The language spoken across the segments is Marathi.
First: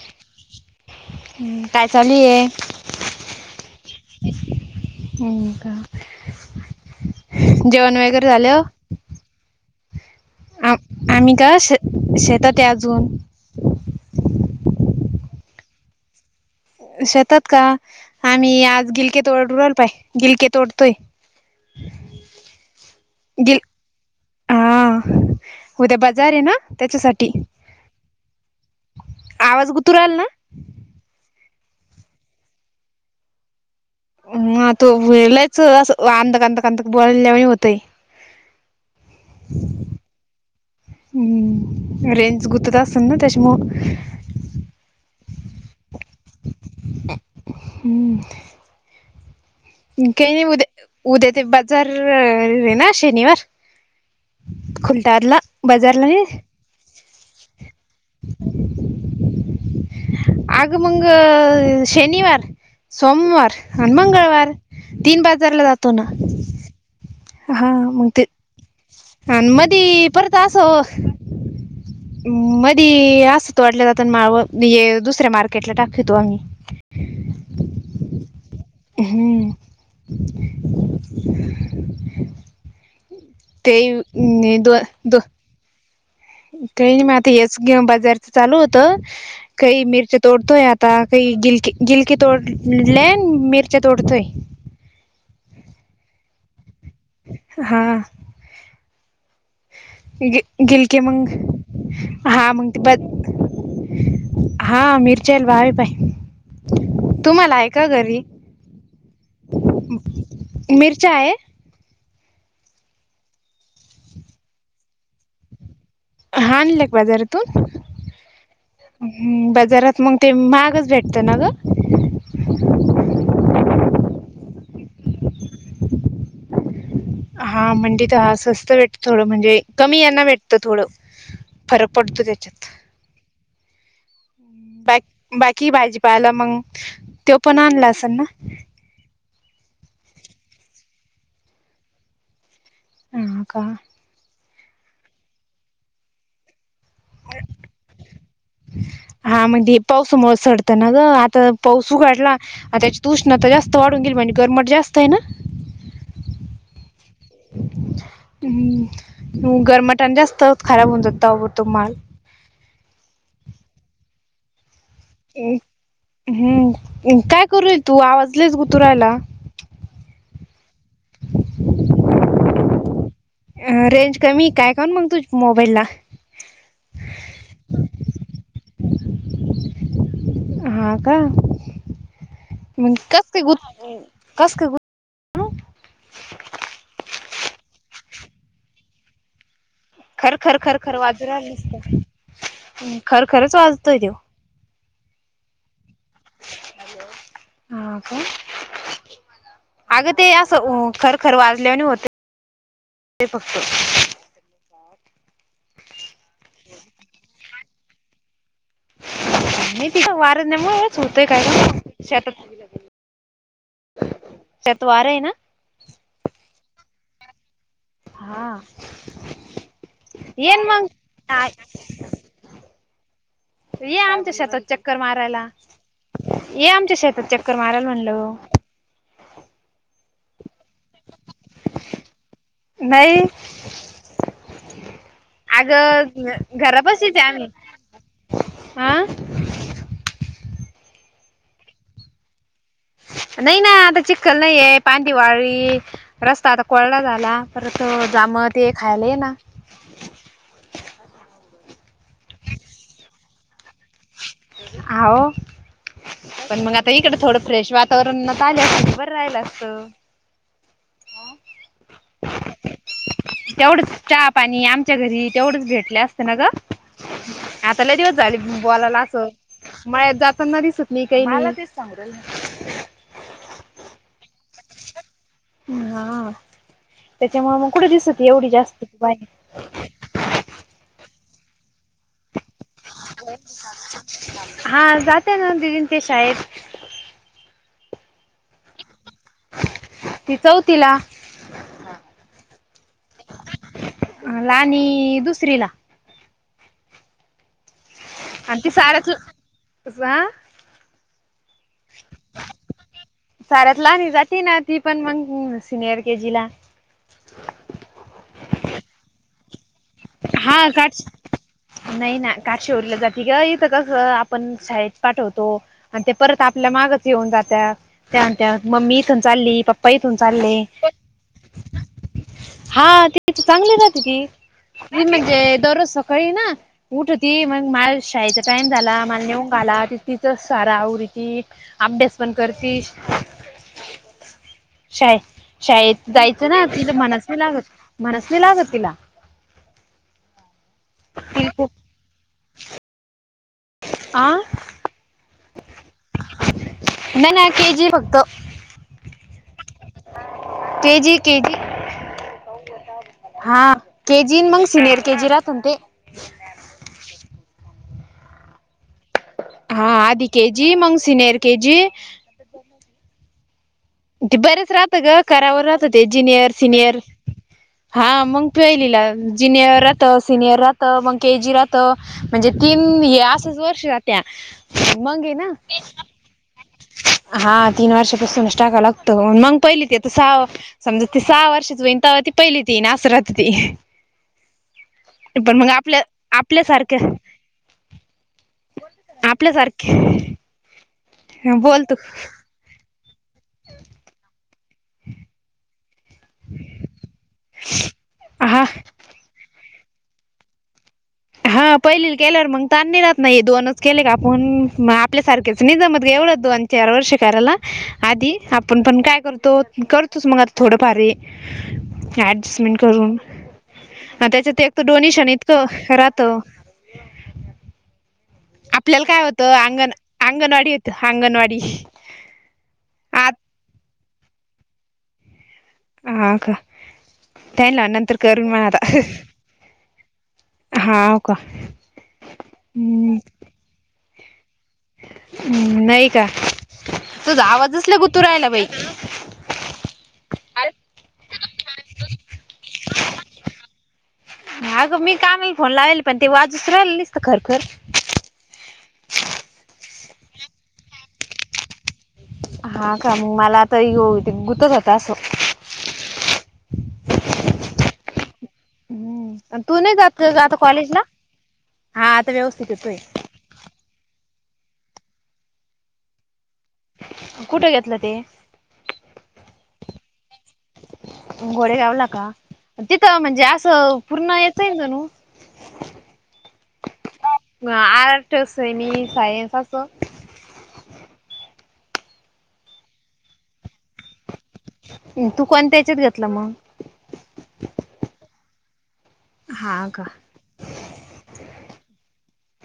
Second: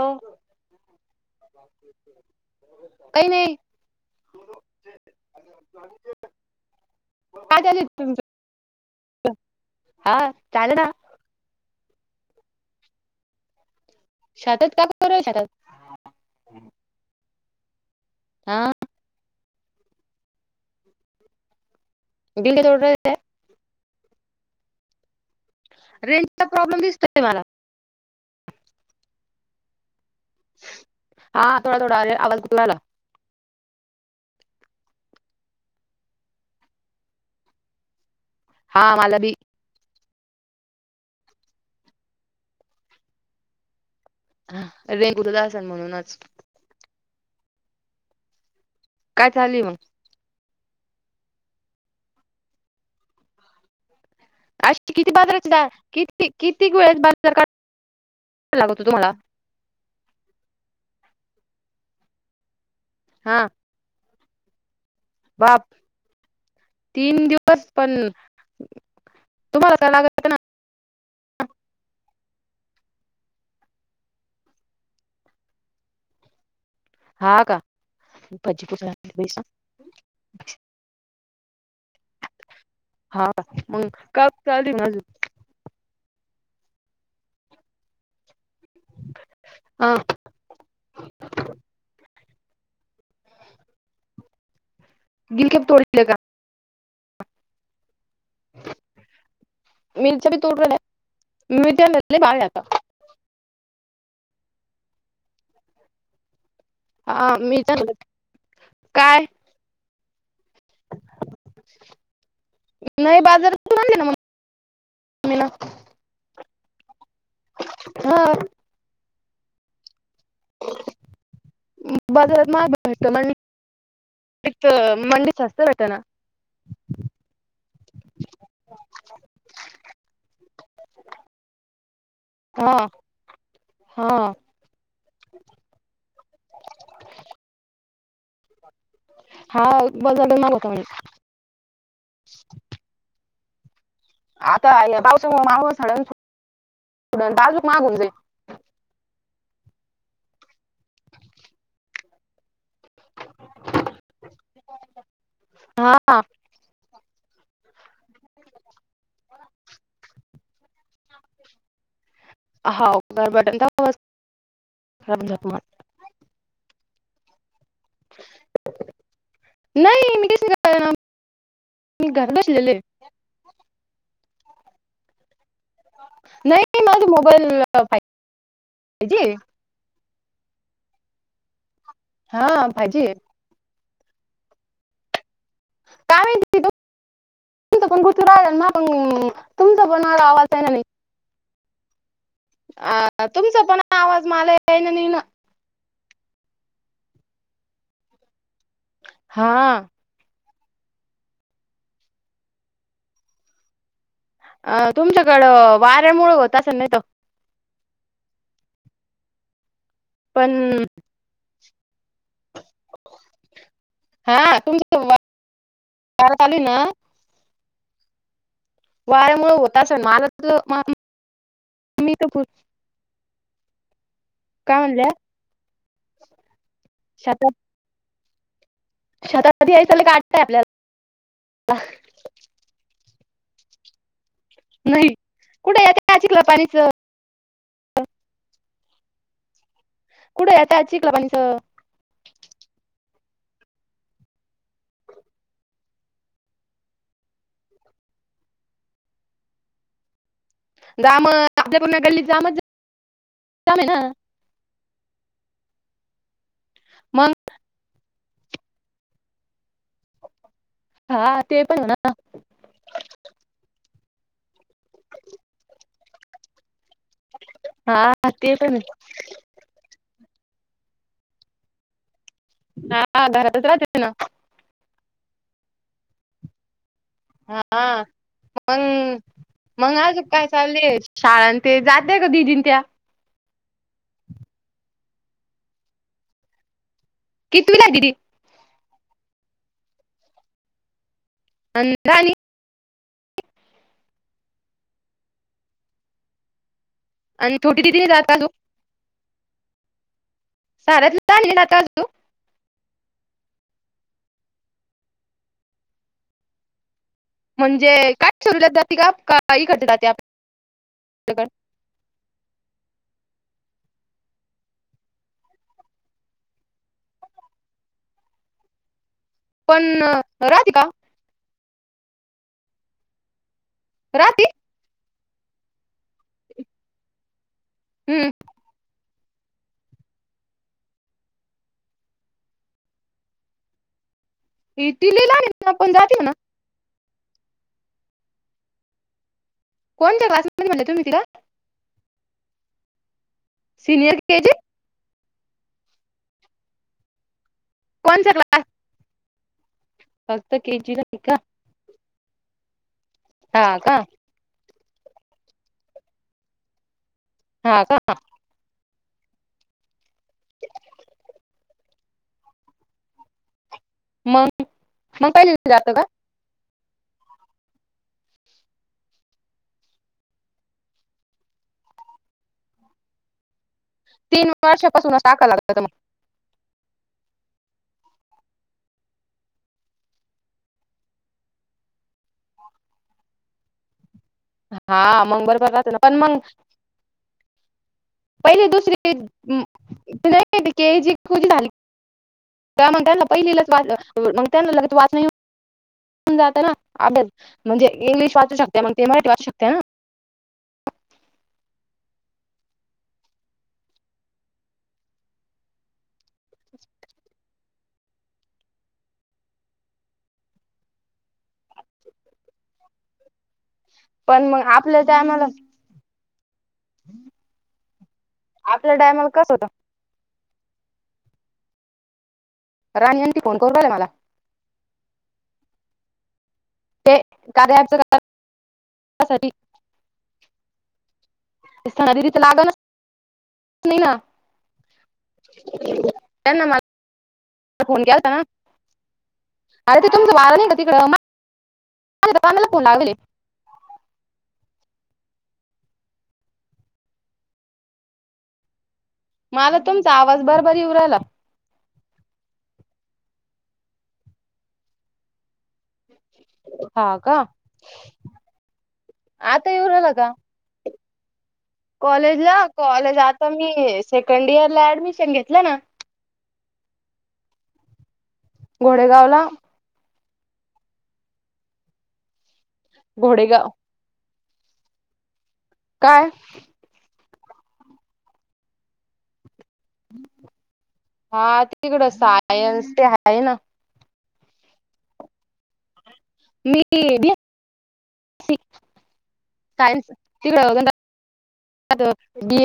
हो हम्म, काय चालू आहे काही नाही. हम का काय चालू जेवण तुमच वगैरे झालं? हा आ चालेल ना आम्ही का श शेतात अजून सातात काप रय सातात शतात का हा आम्ही आज गिलक तोडल पाय गिलके तोडतोय गिल्ोड आहे गिल् हा उद्या बाजार आहे रेंजचा ना प्रॉब्लेम दिसतोय त्याच्यासाठी मला आवाज उुतर आल ना हा थोडा थोडा आरे आवाज कुतला आला ह तो वेलायच अस अंध कांध कांधक बोलल्या होतय हा मला बी हम् रेंज गुतत असतल ना त्याच्यामुळ हा रेंज गुतत आसन म्हणूनच. हम्म काय चालू ये मंग? काय नाय उद्या उद्या ते बाजार रे ना शनिवार. अशी किती खुलताबादला बाजाराची जा बाजारला किती नाही कितीक वेळेस बाजार काढ लागतो तुम्हाला अग मंग शनिवार, हा सोमवार आणि मंगळवार. तीन बाप बाजारला जातो ना. तीन दिवस हा पण मंग ते आणि तुम्हाला काय मधी लागत परत अस मधी असतो तोडल्या जात ना माव हे दुसऱ्या मार्केटला टाकीतो आम्ही हा का भजी प [unintelligible] बेसन हम्म [inaudible] हाव का मंग का ते चालू दो ये मं अजून दो काही नाही म आता हेचे गेम बाजारच चालू होत काही हा मिरच्या तोडतोय आता काही गिलकी गिलकी तोडलेनं मिरची तोडतोय. गिलक्या बी तोडले का? हा. मिरच्या बी गिल तोडलेल्या गिलकि मंग मिरच्या लय भाव आहे हा आता मग ते ब हा मिरच्या ले भाव ये पाय हा तुम्हाला हाय मिरच्या का घरी काय मिरच्या आहे. नाही बाजारातून आणल्या ना मंग मिन हाणल्या का बाजारातून हो हम्म बजारात मंग ते महागच भेटतं ना ग बाजारात महाग भेटत म मंडीत स्वस्त भेट ना हा मंडीत हा स्वस्त भेटत थोडं म्हणजे कमी यांन भेटतं थोडं फरक पडतो ते हा हा बाकी बाकी भाजी पाला मंग त्यो पण आणला असनं ना? हा बाजार लय महाग होता म्हणे ह का. आता पावसामुळे महागचं होणार ना थोडा अजून महाग होऊन जाईल. हा म्हडे पावसामुळ सडतं ना ग आता पाऊस उघाडला आता त्याच्यात उष्णता जास्त वाढून गेली म्हणजे गरमट जास्त आहे ना हा. हम्म गरमाटाने जास्त खराब होऊन जात आहो तो माल हाव गरबटानी [unintelligible] हं हम्म काय करूय तू आवाज लयच गुतु रायला. नाही मी काहीच मी घरात बसलेलेये. अ रेंज कमी काय कामुन मग तुझ मोबाईल ला नाही मला ते मोबाईल [unintelligible] पाहिजे. हा का हा फाय मंग जी कस काय गुत कस काय गुत काय माहिती तिद [unintelligible] तुमच पण गुंतू राहिलाय मा पण मला खर आवाज खरं आहे ना खर नाही खरं वाजूून राहीलय नुसतं. आ तुमचा पण आवाज मला यय न नी न हा काय हा. अगं ते असं खर खर वाजल्याने होते [inaudible] फक्त अ तुमच्याकडं वाऱ्यामुळ होत असं नाही तो नाही तिथं वार पण नाही मच होतय काय का शेतात. हा शेतात वार तुम्चत आहे ना आली ना [inaudible] हा वाऱ्यामुळ होत असनं येन मा मग [unintelligible] मीइथं खुर ये आमच्या शतात काय चक्कर म्हणल्या मारायला. ये आमच्या शेतात चक्कर मारायला म्हणल. शतात कधी यंलसाल काटतय आपल्याला नाई. नाही आग कुठे येत्या चिखला पाणीच घरा पाशीच हाय आ कुठे येताय चिखल पाण्याचं. नाही नाही आता चिखल नाहीय पांदिवाळली. रस्ता आता कोळला झाला परत जामळ ते खायला येना. गम आपल्याकडून गल्ली जामचम आहे ना [inaudible] हो पण मग आता इकड मग थोडं फ्रेश वातावरण ना. तल्यासबर राहिला असतं [inaudible] हा ते पण ना. तेवढच चहा पाणी आमच्या घरी तेवढच भेटले असते ना ग. आताला हा दिवस झाली ते पण आहे. बोलायला असं मळ्यात जाताना दिसत नाही काय हा घरातच राहते त ना [inaudible] हा त्याच्यामुळ मग कुठे हा दिसत एवढी जास्त ती बाई. मग मग आजू काय चाललेय शाळां ते जातेय ग दिदीन त्या. हा जाते नं दिदीन त्या शाळेत. कितीवी ला दिदी. ति चौतीला. अण लहानी. लाहानी दुसरी ला. आणि छोटीदीदी आणि ती शाळतलं जा. साार्यात ले ना आता अजू [inaudible] साऱ्यात लणी जाते ना ती पण मग सिनियर के जी ला. म्हणजे काय सरूल्यात जाते का काई करडते जाती [inaudible] हा काट नाही ना काठशेहरीला जाते का इथं कसं आपण शाळेत पाठवतो. आणि ते परत आपल्या मागच येऊन जातात त्या त्या मम्मीस. थ चालली पण पप्पा इथून चालले राधिका हा ते चांगले [inaudible] राहती. [inaudible] मग ज दवरज सकाळी ना उटती मग माल शयत हम्म टाईम झाला माला नेऊन घाला त तिच सारा उरीती. अभ्यास पण करतीस. शाळ तिला लहान ना पण शाळेत जाते जायचं ना तिला मनसनी लागत मनसनी लागत तिला. कोणत क्लासमध्ये म्हले तम्ही तिला. ह [inaudible] सिनियर आ केजी नाय नाय के जी कोणसा क्लास. फक्त ला केजी का केजी हा के जी मग सीनर के जी ला तुंते. हा का. हा आद के जी मंगसिन यर के जी. ते मग बरेच राहतं ग मग पहिले करावर राहत जातं ते का ज्युनियर सिनियर. हा मग पिलीला ज्यनियर राहत सीनियर राहत मग के जी राहत. म्हणजे तीन हे असच वर्ष जात्या तीन वर्षापासूनच मग ये टाका ना लागत मग हा तीन वर्षापासूनच टाका लागतो मग पहिली ते सहा समजा ती सहा वर्षच होईनतावा ती पहिली ती नासरथ ती हा पण मग बरोबर राहतं ना आपल्या पण मग आपल्या सारख्या पहिले दुसरी त नाही जी खुझी झाली बोल तू काय म्हणताय ना पहिलीच वागताय ना लग वाच नाही जात ना आप म्हणजे इंग्लिश वाचू हा शकते मग ते मराठी वाचू शकते ना हा पहिली केल्यावर मग तनी रात नाही दोनच केले का आपण मग आपल्यासारखेच नाही जमत ग एवढंच दोन तेरा वर्ष करायला आधी आपण पण काय करतो करतोच मग आता थोडं फार हे डजस्मेंट करून पण त्याच्या मग एक तर डोनेशन इतकं राहतं हम् आपल्याला काय होतं अंगण अंगणवाडी होते अंगणवाडी राणी आत यांनीी फोन करूला आहे मला हा का ते त्या कार्या ना ॲपच नंतर करून मणा आता साठी हा का सना दिदीच लागणच हम् नाही ना हम् नाही का त्यांना मला तच आवाजचला फोन केलता ना कुतूराहायला बाई अरे ते तुम वाार नि कती कर ला फन लागले हगं मी कामाला फोन लावले पण ते वाजूच राहिलीसत खरखर मला तुमचा आवाज बरबरऊ राहिला हा का मग मला आता ग गुतच होत असं ह हम् तू नाही जातता कॉलेजला हा आता कॉलेजला व्यवस्थित येतोय कॉलेज आता मी सेकंड इयर ला ऍडमिशन घेतलं ना कुठे घेतलं ते घोडेगावला घोडे गावला का तिथं म्हणजे घोडेगाव असं पुूर्ण येत आहेल त नू काय आर्टस म सायन्स अस असं हा तिकडं सायन्स ते आहे ना तू कोणत्याच्यात घेतलं मग मी बी हा का सायन्स तिकडे बी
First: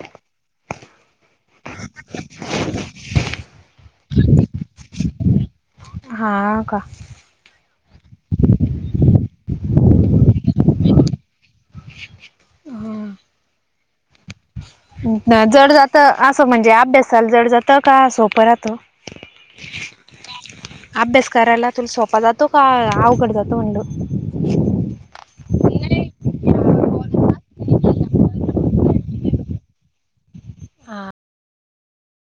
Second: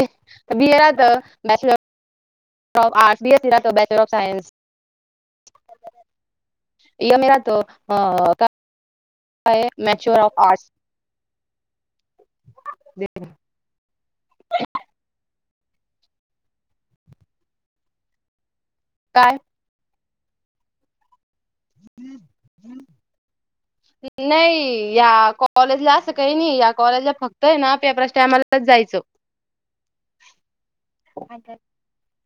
बिएरात bachelor B bachelor of science हा का य मेरा तो अ मॅचुअर ऑफ आर्ट हा जड जात असं म्हणजे अभ्यासाला जड जात का असोप राहतो काय अभ्यासकारला तुल सोफ जातो का आवकड जातो उंडू नाही या कॉलेजला असं काही नाही या कॉलेजला फक्त आहे ना पेपरस टायमालाच जायचं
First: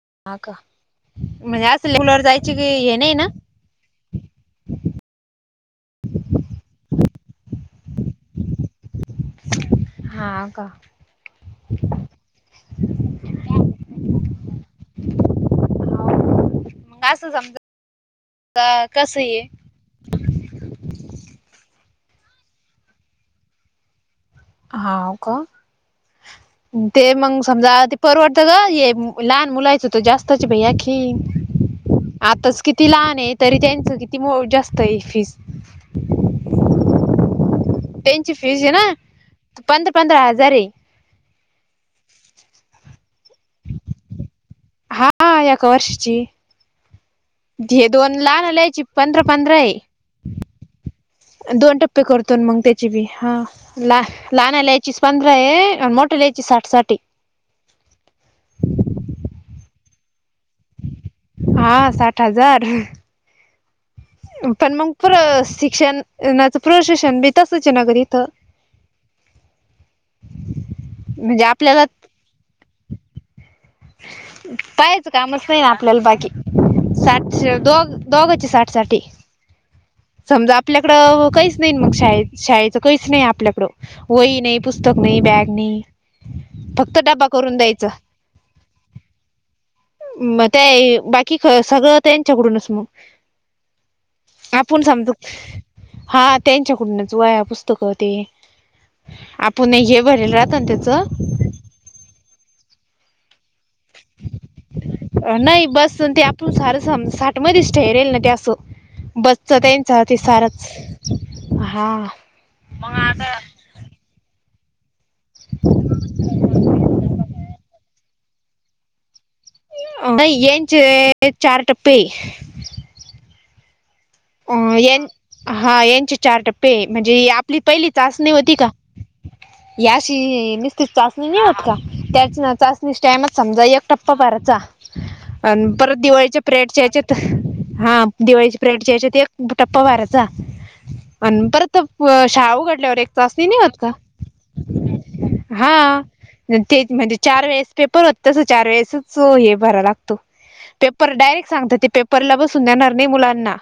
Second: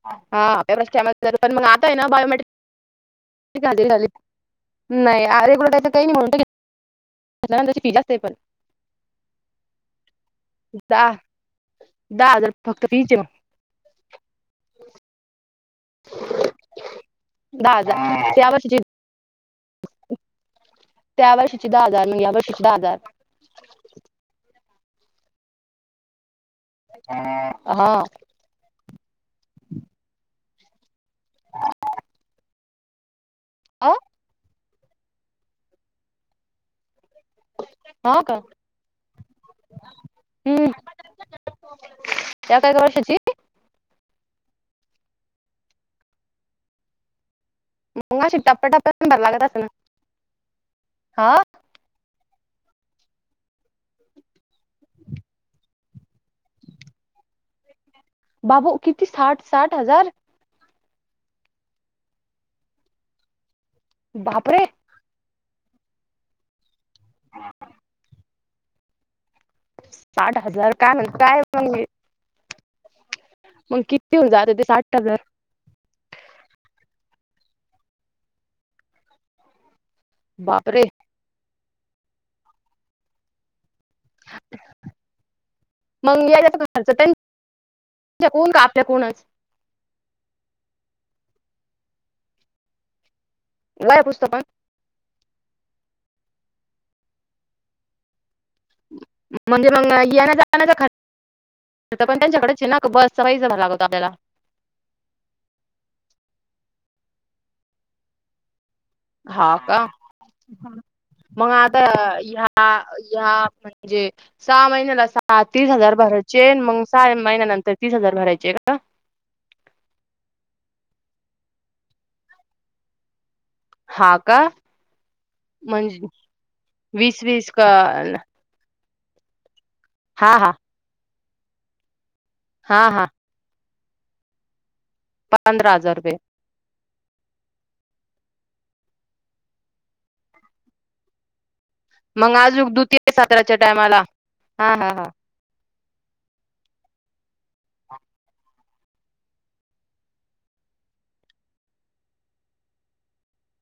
हा व्यवस्थमध्ये पण मग म्हणजे आता असं आहे ना लेवलवर जायची की हे नाही ना बायोमेट्रिक ले नाही रेग्युलर टायच काही नाही म्हणत तरची फीट असते पण हा का दहा दहा हजार फक्क फच [unintelligible] मंग असं दहा समजा कस ये ह त्यावर शिचद्दा आार न यावर शिधदा आजार हा का ते मग समजा ते हा परवड लहान मुलाच हो जास्त भ अखीन आताच किती लहान आहे तरी त्यांचं किती मो जास्त आहे फीस हा त्यांची का फीज आहे ना पंधरा पंधरा हजार हम्म आहे त्या काय का वर्षाची हा एका वर्षची ते दोन मग अशी लहानलायची टप्प्याटप्प्याने पंधरा भरायला लागत पंधरा असेल ना आहे हा दोन ते करतो मग त्याची बी हा ला लाहानला येचीस पंद्रे मोठेल येचीच साठ साठी बाबू किती साठ साठ हजार हा साठ हजार बापरे पण मग प्र शिक्षणाच प्रशषण बी तसच नगर इथं साठ हजार का म्ह काय म्हणजे किती होऊन जात ते साठ पाहाचं हजार कामच ना आपल्याला बाकी साठ दो दोघाची साठ साठी समजा बापरे आपल्याकडं काहीच नाही मग शाेत शाळेचं काहीच नाही आपल्याकडं वही नाही पुस्तक नाही बॅग नाही मग यायचा खर्च फक्त त्यांच्या डबा करून द्यायचा कोण का आपल्या कोणच मग ते बाकी सगळं त्याच्याकडूनच मग लय पुस्तक आपण समजू हा त्यांच्याकुडूनच वया पुस्तक ते म्हणजे आपण मग हे भरल राहत ना त्याचं तर पण त्यांच्याकडेच ना बस सईच झाला लागतता आपल्याला नाही बस ते आपण सारं सम साठमध्येध्येच ठेरेल ना ते असं हा बसच का त्यांचा ते सारच मग आता हा ह मग ह आता म्हणजे सहा महिन्याला सहा तीस हजार भर चेन मग साहा महिन्यानंतर तीस हजार भरायचे आहे का अ येनच चार टपे हा का अ हा म्हणजे यांचे चार टप्पे वीस म्हणजे वीस आपली पहिली का चाचणी होती का हा हा याशी नस्त चाचणी नाही होत का त्याच ना हा चाचणी हा टायमात समजा एक टप्पा भरचा आणि पंधरा परत हजार रुपये दिवाळीच्या प्रेडच्या याच्यात हा दिवाळीचेप्रेडच्या याच्यात ते बुटा पवाराचा आणि परत मग शा अजून उघडल्यावर एक द्वितीय तच सत्राच्या नाही होत का टायमाला हा हा हा हा तेच म्हणजे चार वेळेस पेपर होत तसं चार वेळेसच हे भरा लागतो ते डायरेक्ट सांगतात पेपरला बसून देणार नाही मुलांना.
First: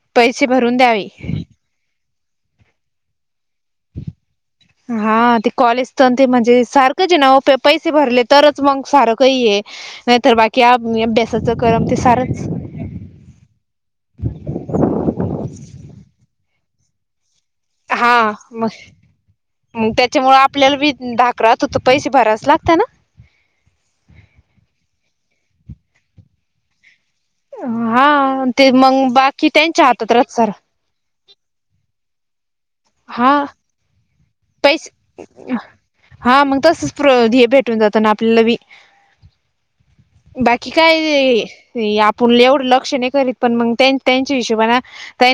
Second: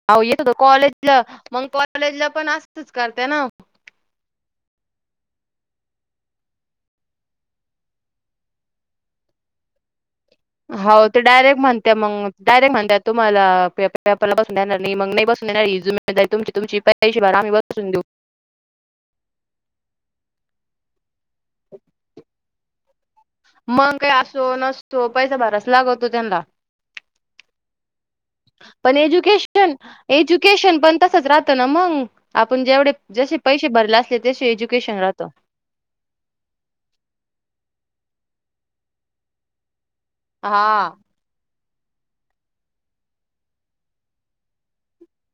अह येत पैसे होत भरून द्यावे. कॉलेजला मग कॉलेजला पण असतच करते ना [inaudible] हा ते कॉलेज आणि ते सारखंच आहे ना पैसे भरले तरच सारं काही आहे. नाही तर बाकी हो ते अभ्यासाचं डायरेक्ट करम ते सारच म्हणतात. तुम्हाला पेपरला बसून देणार नाही ही जबाबदारी तुमची नाहीतर पैसे भरा देऊ त्याच्यामुळे आपल्याला बी धाक राहतो होत पैसे भरायला लागत ना पैसाअसो नसतो पैसा भरावाच लागतो. त्यांना हा ते पण मग बाकी एज्युकेशन त्यांच्या हातात राहत सार एज्युकेशन पण तसच राहत आपण जेवढ हा पैसे भरले असले तसे पैसे एज्युकेशन राहत तसच भेटून जात ना आपल्याला बी बाकी हा काय आपण एवढं लक्ष नाही करीत पण मग त्यां त्यांच्या हिशोबाने